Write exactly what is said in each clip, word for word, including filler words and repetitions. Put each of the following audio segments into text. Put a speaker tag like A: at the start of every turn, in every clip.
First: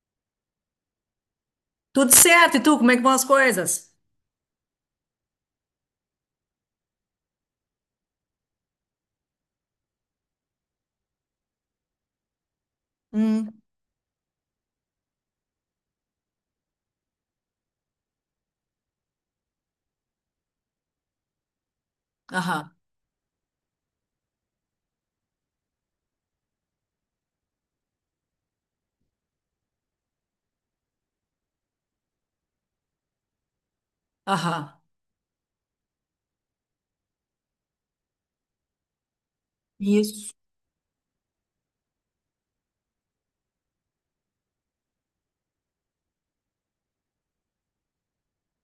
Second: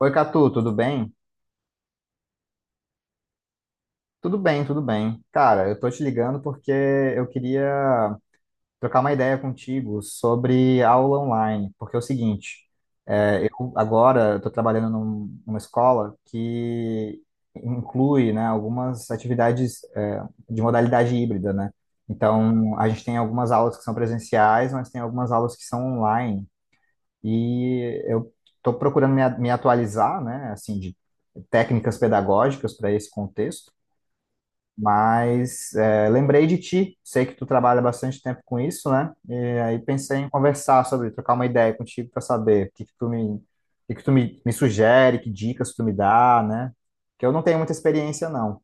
A: Oi, Catu, tudo bem?
B: Tudo certo, e tu, como é que vão as coisas?
A: Tudo bem, tudo bem. Cara, eu tô te ligando porque eu queria trocar uma ideia contigo sobre aula online, porque é o seguinte, é,
B: Hum.
A: eu agora estou trabalhando num- numa escola que inclui, né, algumas atividades, é, de modalidade híbrida, né?
B: Aham,
A: Então, a gente tem algumas aulas que são presenciais, mas tem algumas aulas que são online. E eu estou procurando me, a- me atualizar, né, assim, de técnicas pedagógicas para esse contexto,
B: aham.
A: mas é, lembrei de ti, sei que tu trabalha bastante tempo com isso, né, e aí pensei em
B: Isso.
A: conversar sobre, trocar uma ideia contigo para saber o que que tu me, o que que tu me, me sugere, que dicas tu me dá, né, que eu não tenho muita experiência, não.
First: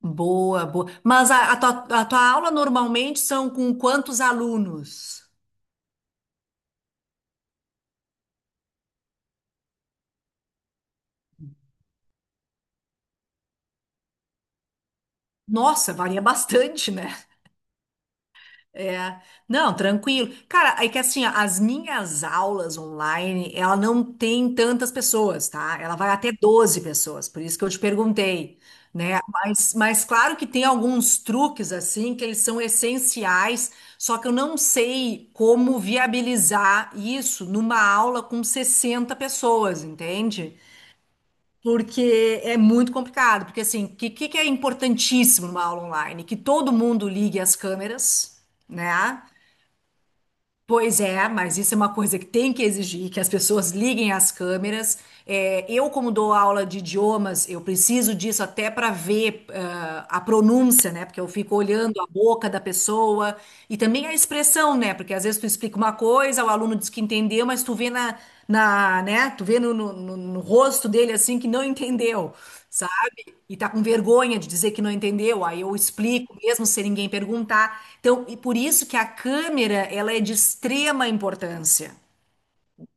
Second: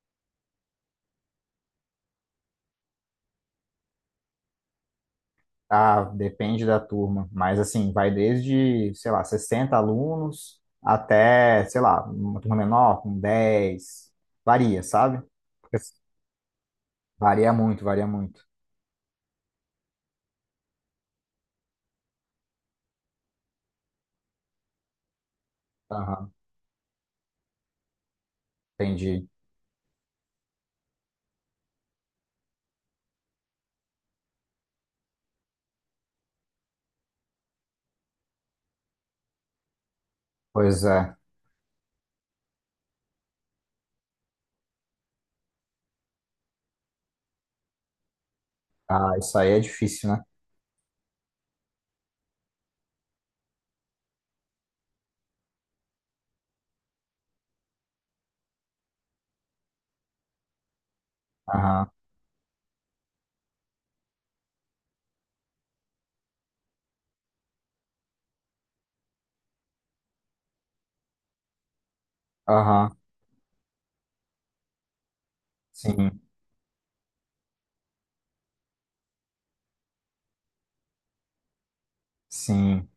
B: Boa, boa. Mas a, a tua, a tua aula normalmente são com quantos alunos?
A: Ah, depende da turma, mas assim, vai desde, sei lá, sessenta alunos até, sei lá, uma turma menor, com dez, varia, sabe? Porque
B: Nossa,
A: assim,
B: varia bastante, né?
A: varia muito, varia muito.
B: É, não, tranquilo. Cara, é que assim, ó, as minhas aulas online, ela não tem tantas pessoas, tá? Ela vai
A: Aham,
B: até doze pessoas, por isso que eu te perguntei, né?
A: entendi.
B: Mas, mas claro que tem alguns truques, assim, que eles são essenciais, só que eu não sei como viabilizar isso numa aula com sessenta pessoas, entende?
A: Pois é.
B: Porque é muito complicado, porque assim, o que, que que é importantíssimo numa aula online? Que todo mundo ligue as câmeras,
A: Ah,
B: né?
A: isso aí é difícil, né?
B: Pois é, mas isso é uma coisa que tem que exigir que as pessoas liguem as câmeras. É, eu, como dou aula de idiomas, eu preciso disso até para ver ah, a pronúncia, né? Porque eu fico
A: Aham,
B: olhando a boca da pessoa e também a expressão, né? Porque às vezes tu explica uma coisa, o aluno diz que entendeu, mas tu vê na, na, né? Tu vê no, no, no no rosto dele assim que não entendeu,
A: aham,
B: sabe? E tá com vergonha de dizer que não entendeu, aí eu
A: sim,
B: explico mesmo sem ninguém perguntar. Então, e por isso que a câmera, ela é de extrema importância
A: sim.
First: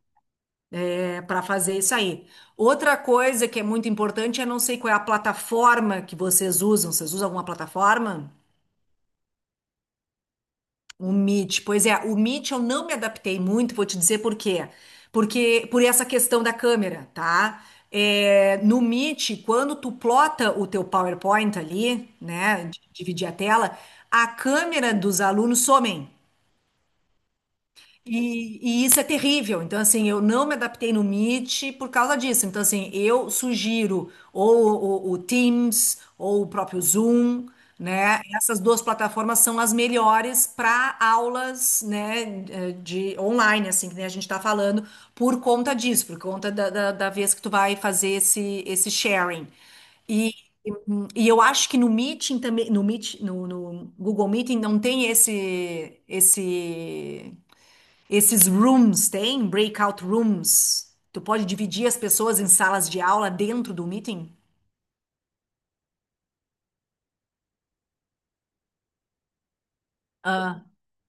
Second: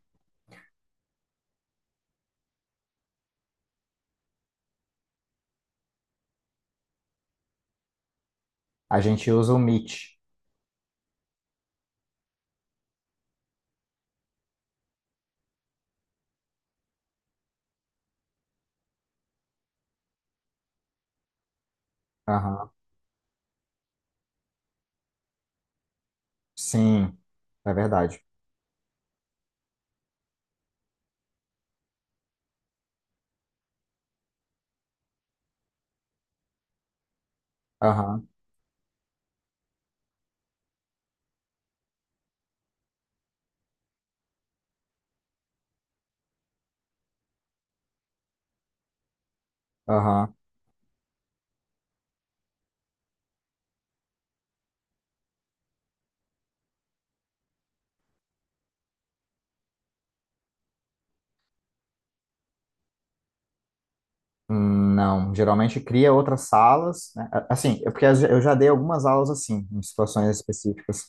B: para fazer isso aí. Outra coisa que é muito importante, eu não sei qual é a plataforma que vocês usam. Vocês usam alguma plataforma?
A: A gente usa o Meet.
B: O Meet, pois é, o Meet eu não me adaptei muito, vou te dizer por quê. Porque por essa questão da câmera, tá? É, no Meet, quando tu plota o teu PowerPoint ali, né,
A: Aham,
B: de dividir a tela, a câmera dos alunos somem.
A: sim, é verdade.
B: E, e isso é terrível. Então, assim, eu não me adaptei no Meet por causa disso. Então, assim, eu sugiro ou o, o Teams ou o próprio Zoom, né?
A: Aham,
B: Essas duas plataformas são as melhores para aulas, né, eh, de online, assim, que nem a gente está falando, por conta disso, por conta da, da, da vez que tu vai fazer esse, esse sharing.
A: aham.
B: E, e eu acho que no Meeting também, no Meet, no, no Google Meeting não tem esse, esse esses rooms tem breakout rooms. Tu pode dividir as pessoas em salas de aula dentro do meeting.
A: Hum, não, geralmente cria outras salas, né? A- Assim, é porque eu já dei algumas aulas assim, em situações
B: Ah,
A: específicas.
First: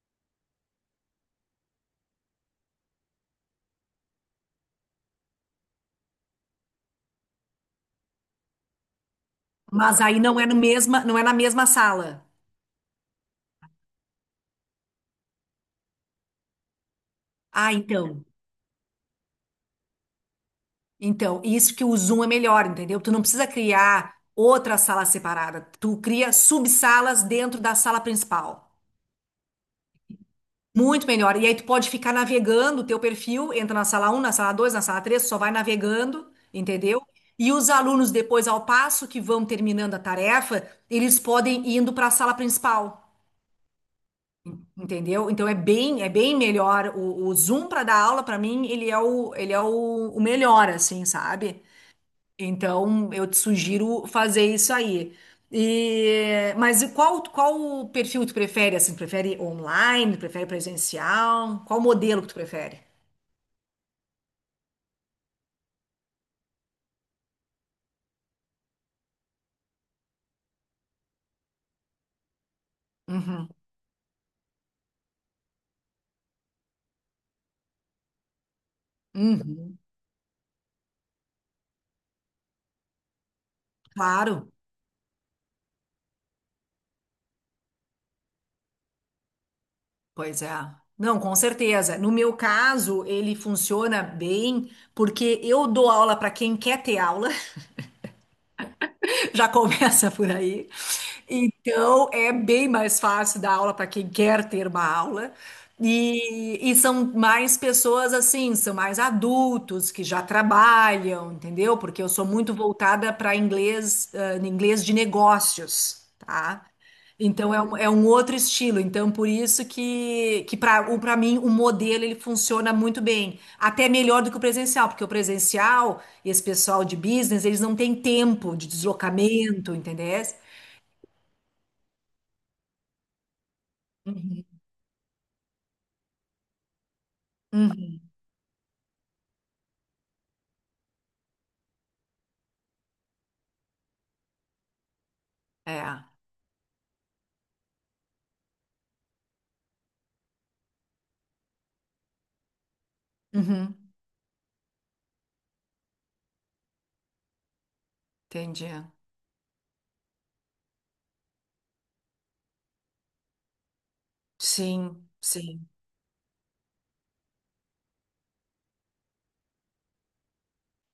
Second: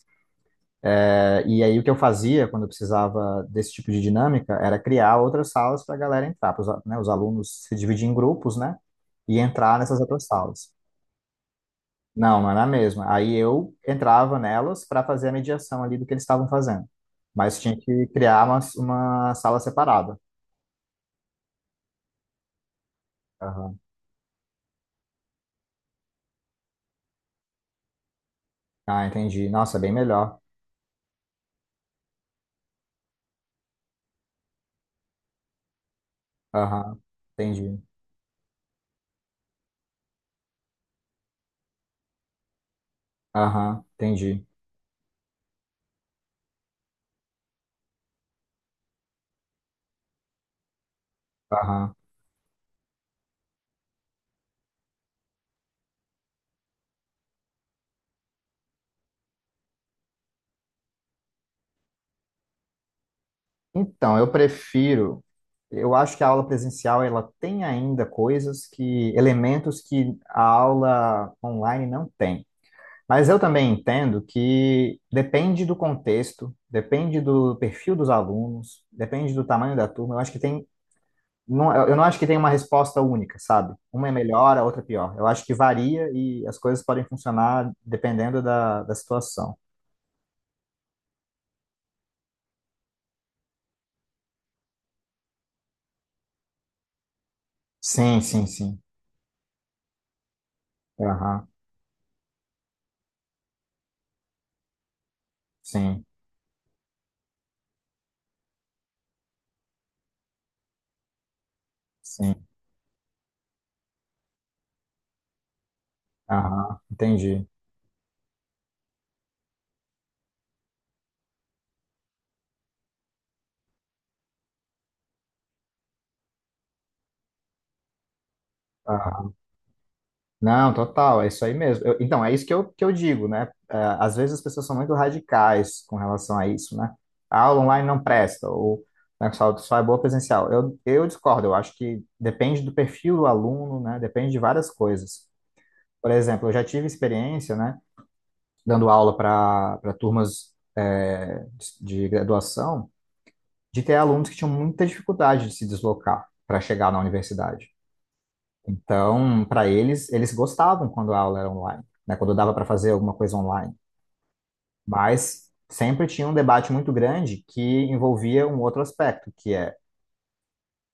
A: É, E aí o que eu fazia quando eu precisava desse tipo de dinâmica era criar outras salas para a galera entrar, para né, os alunos se dividir em grupos, né, e entrar nessas
B: mas aí
A: outras
B: não é no
A: salas.
B: mesma, não é na mesma sala.
A: Não, não era a mesma. Aí eu entrava nelas para fazer a mediação ali do que eles estavam fazendo, mas
B: Ah,
A: tinha que
B: então.
A: criar uma, uma sala separada.
B: Então, isso que o Zoom é melhor, entendeu? Tu não precisa
A: Aham.
B: criar outra sala separada. Tu cria subsalas dentro da sala principal.
A: Ah, entendi. Nossa, é bem melhor.
B: Muito melhor. E aí tu pode ficar navegando o teu perfil, entra na sala um, na sala dois, na sala três, só vai navegando,
A: Aham,
B: entendeu? E os
A: entendi.
B: alunos, depois, ao passo que vão terminando a tarefa, eles podem ir indo para a sala principal,
A: Aham, entendi.
B: entendeu? Então é bem, é bem melhor. O, o Zoom para dar aula, para mim, ele é o, ele é o, o melhor, assim, sabe?
A: Aham.
B: Então, eu te sugiro fazer isso aí. E, mas e qual, qual o perfil que tu prefere? Assim, prefere online? Prefere presencial? Qual modelo que tu prefere?
A: Então, eu prefiro. Eu acho que a aula presencial ela tem ainda coisas que, elementos que a aula online não tem. Mas eu
B: Uhum.
A: também entendo que depende do contexto, depende do perfil dos alunos, depende do tamanho
B: Uhum.
A: da turma. Eu acho que tem, não, eu não acho que tem uma resposta única, sabe? Uma é
B: Claro,
A: melhor, a outra é pior. Eu acho que varia e as coisas podem funcionar dependendo da, da situação.
B: pois é. Não, com certeza. No meu caso, ele funciona bem porque eu dou aula para quem quer ter aula.
A: Sim, sim, sim.
B: Já começa por aí.
A: Aham,
B: Então, é bem mais fácil dar aula para quem quer ter uma aula.
A: sim,
B: E, e são mais pessoas assim, são mais adultos que já trabalham, entendeu? Porque eu sou
A: sim.
B: muito voltada para inglês, ah, inglês de negócios, tá?
A: Aham, entendi.
B: Então é um, é um outro estilo. Então por isso que, que para para mim o modelo ele funciona muito bem, até melhor do que o presencial, porque o presencial e esse pessoal de business, eles não têm tempo de
A: Aham.
B: deslocamento, entendeu?
A: Não, total, é isso aí mesmo. Eu- então, é isso que eu, que eu digo, né? É, às vezes as
B: Uhum.
A: pessoas são muito radicais com relação a isso, né? A aula online
B: Uhum.
A: não presta, ou né, só, só é boa presencial. Eu, eu discordo, eu acho que depende do perfil do aluno, né? Depende de várias coisas.
B: É.
A: Por exemplo, eu já tive experiência, né? Dando aula para para turmas é, de de graduação,
B: Uhum.
A: de ter alunos que tinham muita dificuldade de se deslocar para chegar na universidade.
B: Entendi.
A: Então, para eles, eles gostavam quando a aula era online, né? Quando dava para fazer alguma coisa online.
B: Sim,
A: Mas
B: sim.
A: sempre tinha um debate muito grande que envolvia um outro aspecto, que é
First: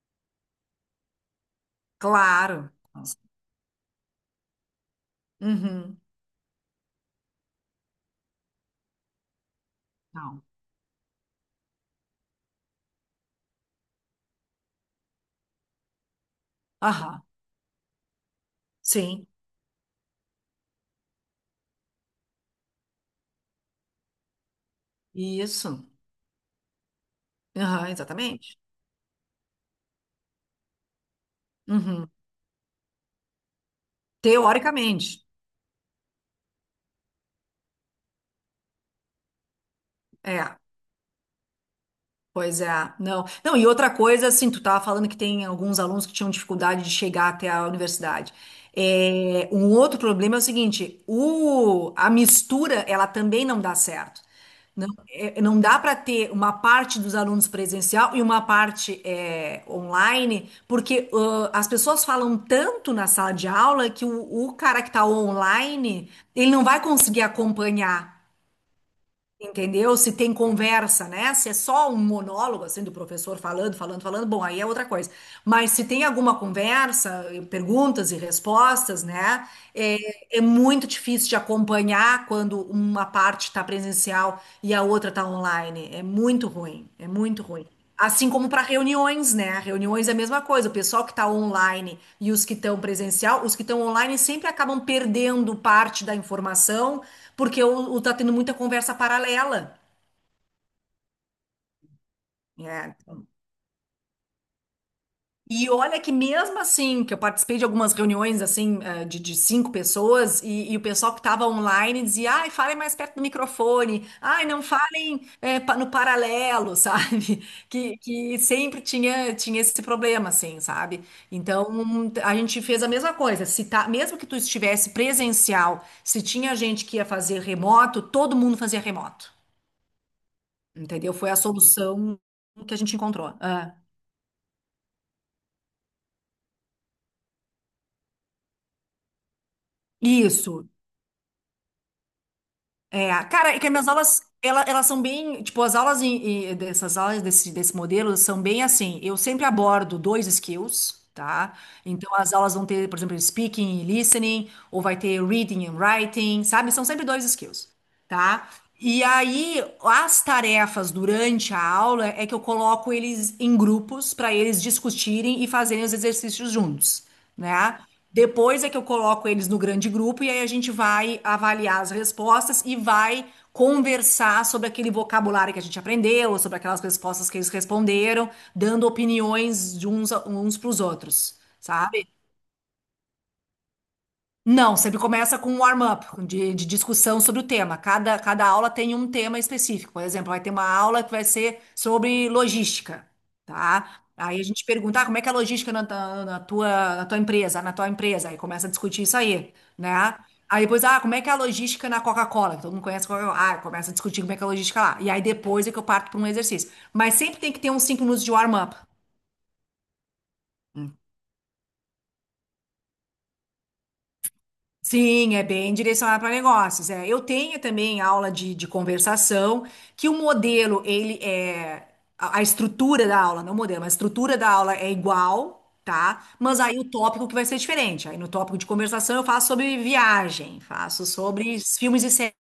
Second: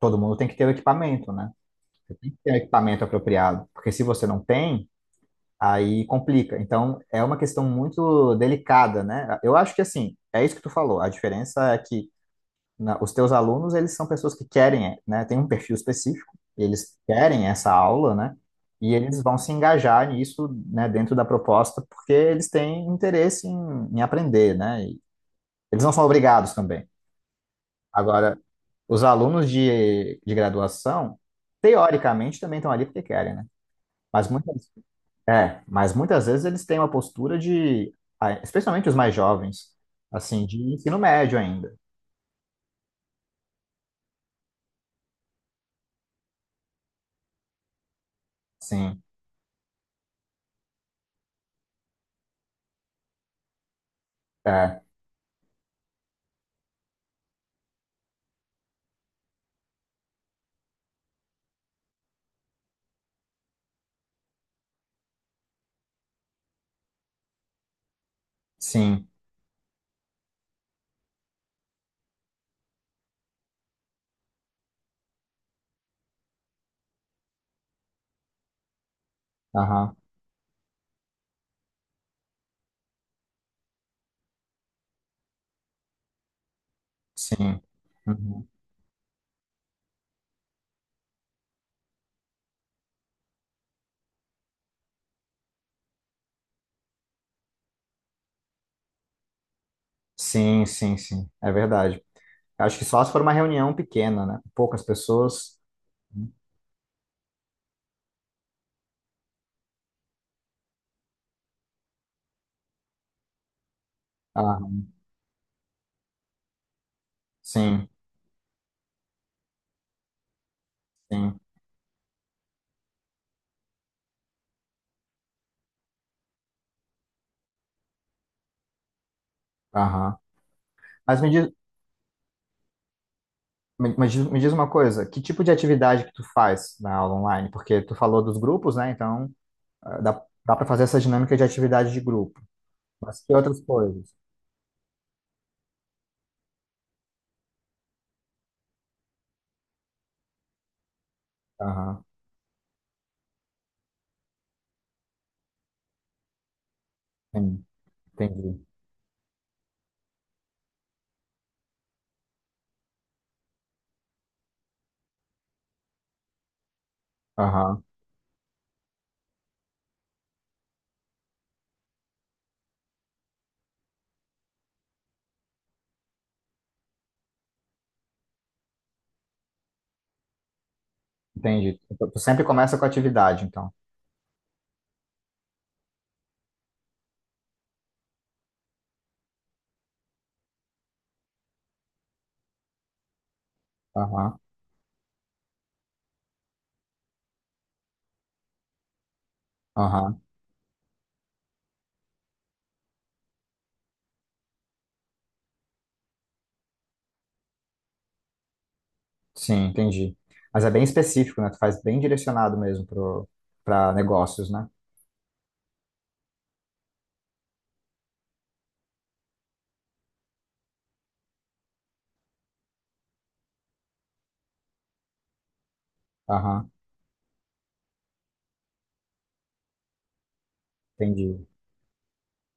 A: todo mundo tem que ter o equipamento, né? Você tem que ter o
B: Claro.
A: equipamento apropriado, porque se você não tem,
B: Uhum.
A: aí complica. Então, é uma questão muito delicada, né? Eu acho que assim,
B: Não.
A: é isso que tu falou. A diferença é que na- os teus alunos, eles são pessoas que querem, né, tem um perfil específico, eles
B: Aham.
A: querem essa aula, né, e eles
B: Sim.
A: vão se engajar nisso, né, dentro da proposta, porque eles têm interesse em, em aprender, né, e eles
B: Isso.
A: não são obrigados também.
B: Aham,
A: Agora,
B: exatamente.
A: os alunos de, de graduação,
B: Uhum.
A: teoricamente, também estão ali porque querem, né, mas muitas,
B: Teoricamente.
A: é, mas muitas vezes eles têm uma postura de, ah, especialmente os mais jovens, assim, de
B: É.
A: ensino médio ainda,
B: Pois é, não. Não, e outra coisa, assim, tu tava falando que tem alguns alunos que tinham dificuldade de chegar até a universidade.
A: sim,
B: É, um outro problema é o seguinte, o, a mistura, ela também não dá certo.
A: é,
B: Não, é, não dá para ter uma parte dos alunos presencial e uma parte é, online, porque ãh, as pessoas falam tanto na sala de aula que o, o cara que está online, ele não vai conseguir acompanhar.
A: sim.
B: Entendeu? Se tem conversa, né? Se é só um monólogo, assim, do professor falando, falando, falando, bom, aí é outra coisa. Mas se tem alguma conversa, eh, perguntas e respostas, né?
A: Aham.
B: É, é muito difícil de acompanhar quando uma parte está presencial e a outra está online. É muito ruim, é muito
A: Sim.
B: ruim. Assim
A: Uhum.
B: como para reuniões, né? Reuniões é a mesma coisa. O pessoal que está online e os que estão presencial, os que estão online sempre acabam perdendo parte da informação, porque o, o tá tendo muita conversa paralela.
A: Sim, sim, sim. É verdade. Acho que
B: Né?
A: só se for
B: Então,
A: uma reunião pequena, né? Poucas pessoas.
B: e olha que mesmo assim, que eu participei de algumas reuniões assim, eh, de, de cinco pessoas, e, e o pessoal que estava online dizia, ai, falem mais perto do microfone, ai, não
A: Ah,
B: falem eh, pa- no paralelo, sabe?
A: sim,
B: Que, que sempre tinha, tinha esse problema, assim, sabe?
A: sim.
B: Então, a gente fez a mesma coisa, se tá, mesmo que tu estivesse presencial, se tinha gente que ia fazer remoto, todo mundo fazia remoto,
A: Aham.
B: entendeu?
A: Mas me
B: Foi a
A: diz,
B: solução que a gente encontrou. Ah,
A: me, mas diz- me diz uma coisa, que tipo de atividade que tu faz na aula online? Porque tu falou dos grupos, né? Então, ah, dá, dá para
B: isso.
A: fazer essa dinâmica de atividade de grupo.
B: É,
A: Mas que
B: cara, é
A: outras
B: que as minhas
A: coisas?
B: aulas, ela- elas são bem, tipo, as aulas em- em- dessas aulas desse, desse modelo são bem assim, eu sempre abordo dois skills, tá?
A: Aham,
B: Então, as aulas vão ter, por exemplo, speaking e listening, ou vai ter reading and writing, sabe? São sempre dois
A: sim,
B: skills, tá?
A: entendi.
B: E aí, as tarefas durante a aula é que eu coloco eles em grupos para eles discutirem e fazerem os exercícios juntos, né?
A: Aham,
B: Depois é que eu coloco eles no grande grupo e aí a gente vai avaliar as respostas e vai conversar sobre aquele vocabulário que a gente aprendeu, sobre aquelas respostas que eles responderam, dando opiniões de uns, a- uns para os outros,
A: entendi.
B: sabe?
A: Tu tu sempre começa com atividade, então.
B: Não, sempre começa com um warm-up de, de discussão sobre o tema. Cada, cada aula tem um tema específico. Por exemplo, vai ter uma aula que vai ser sobre logística, tá?
A: Aham,
B: Aí a gente pergunta, ah, como é que é a logística na, ta- na tua, na tua empresa, na tua empresa? Aí começa a discutir isso aí,
A: aham.
B: né? Aí depois, ah, como é que é a logística na Coca-Cola? Que todo mundo conhece a Coca-Cola. Ah, começa a discutir como é que é a logística lá. E aí depois é que eu parto para um exercício. Mas sempre tem que ter uns cinco minutos de warm-up.
A: Sim, entendi. Mas é bem específico, né? Tu faz bem direcionado mesmo pro, pra negócios, né?
B: Sim, é bem direcionado para negócios. É. Eu tenho também aula de, de conversação, que o modelo, ele é. A, a estrutura da aula, não o modelo, mas a estrutura da aula é igual, tá? Mas
A: Aham,
B: aí o tópico que vai ser diferente. Aí no tópico de conversação eu faço sobre viagem, faço
A: entendi.
B: sobre filmes e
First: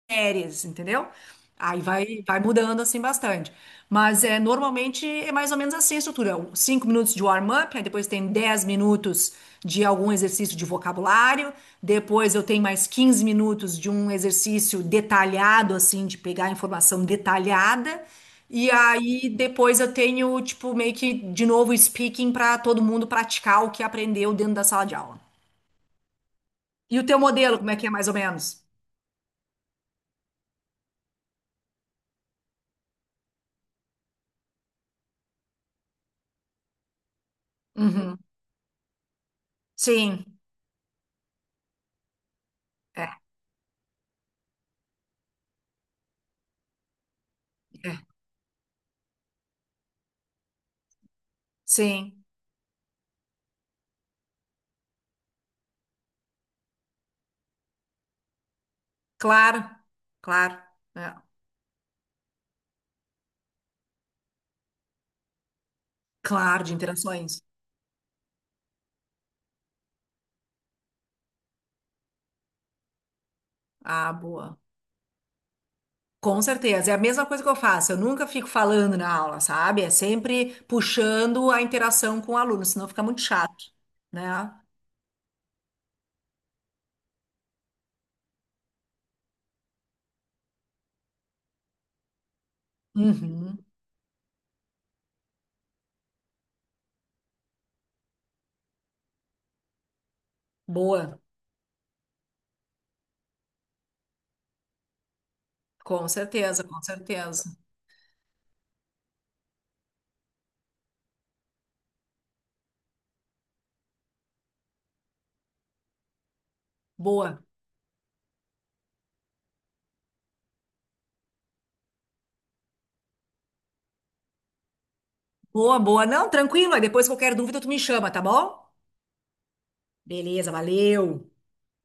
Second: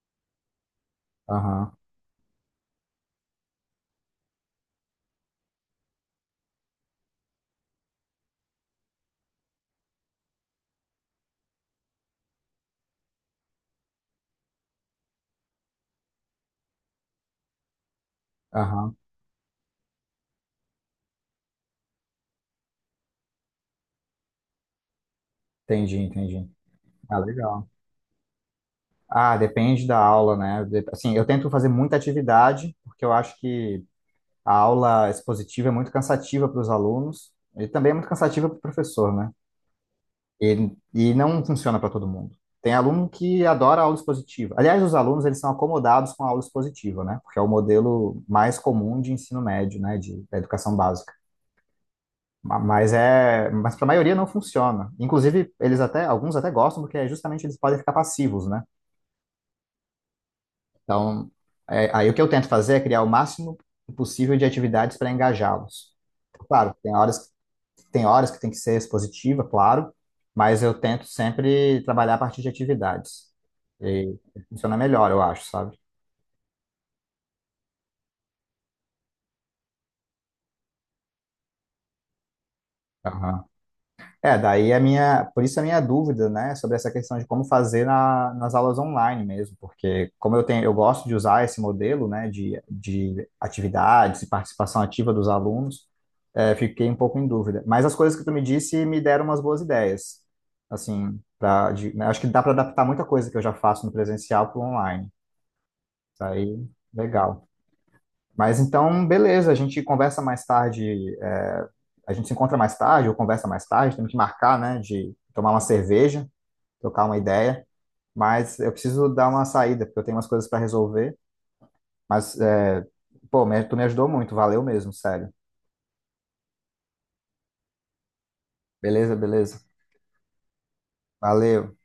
B: séries, entendeu?
A: Aham,
B: Aí vai, vai mudando assim bastante. Mas é, normalmente é mais ou menos assim a estrutura. Um- Cinco minutos de warm-up, aí depois tem dez minutos de algum exercício de vocabulário, depois eu tenho mais quinze minutos de um exercício detalhado, assim, de pegar informação detalhada, e
A: aham,
B: aí depois eu tenho, tipo, meio que de novo speaking para todo mundo praticar o que aprendeu dentro da sala de aula.
A: entendi, entendi.
B: E o teu
A: Ah,
B: modelo,
A: legal.
B: como é que é mais ou menos?
A: Ah, depende da aula, né? De- Assim, eu tento fazer muita atividade, porque eu acho que a aula expositiva é muito cansativa para os alunos e também é muito
B: Uhum.
A: cansativa para o professor, né?
B: Sim,
A: E, e não funciona para todo mundo. Tem
B: é,
A: aluno que adora aula expositiva. Aliás, os alunos eles são acomodados com a aula expositiva, né? Porque é o
B: é,
A: modelo mais comum de ensino médio, né? De, da educação básica.
B: sim.
A: Ma- Mas é, mas para a maioria não funciona. Inclusive, eles até, alguns até gostam porque é justamente eles podem ficar passivos, né?
B: Claro, claro, é,
A: Então, é, aí o que eu tento fazer é criar o máximo possível de atividades para engajá-los.
B: claro, de
A: Claro, tem horas,
B: interações.
A: tem horas que tem que ser expositiva, claro, mas eu tento sempre trabalhar a partir de atividades.
B: Ah,
A: E
B: boa.
A: funciona melhor, eu acho, sabe?
B: Com certeza. É a mesma coisa que eu faço. Eu nunca fico falando na aula, sabe? É sempre puxando a interação com o aluno, senão fica muito chato,
A: É,
B: né?
A: daí a minha, por isso a minha dúvida, né, sobre essa questão de como fazer na, nas aulas online mesmo, porque como eu tenho, eu gosto de usar esse modelo, né, de, de
B: Uhum.
A: atividades e participação ativa dos alunos, é, fiquei um pouco em dúvida. Mas as coisas que tu me disse me deram umas boas ideias, assim,
B: Boa.
A: pra, de, né, acho que dá para adaptar muita coisa que eu já faço no presencial para o online.
B: Com
A: Isso
B: certeza,
A: aí,
B: com certeza.
A: legal. Mas então, beleza, a gente conversa mais tarde, é, a gente se encontra mais tarde ou conversa mais tarde, temos que marcar, né, de tomar uma cerveja, trocar uma
B: Boa.
A: ideia, mas eu preciso dar uma saída, porque eu tenho umas coisas para resolver, mas, é, pô, me- tu me ajudou muito, valeu mesmo, sério.
B: Boa, boa. Não, tranquilo. Aí depois qualquer dúvida tu me chama, tá bom?
A: Beleza, beleza.
B: Beleza, valeu.
A: Valeu.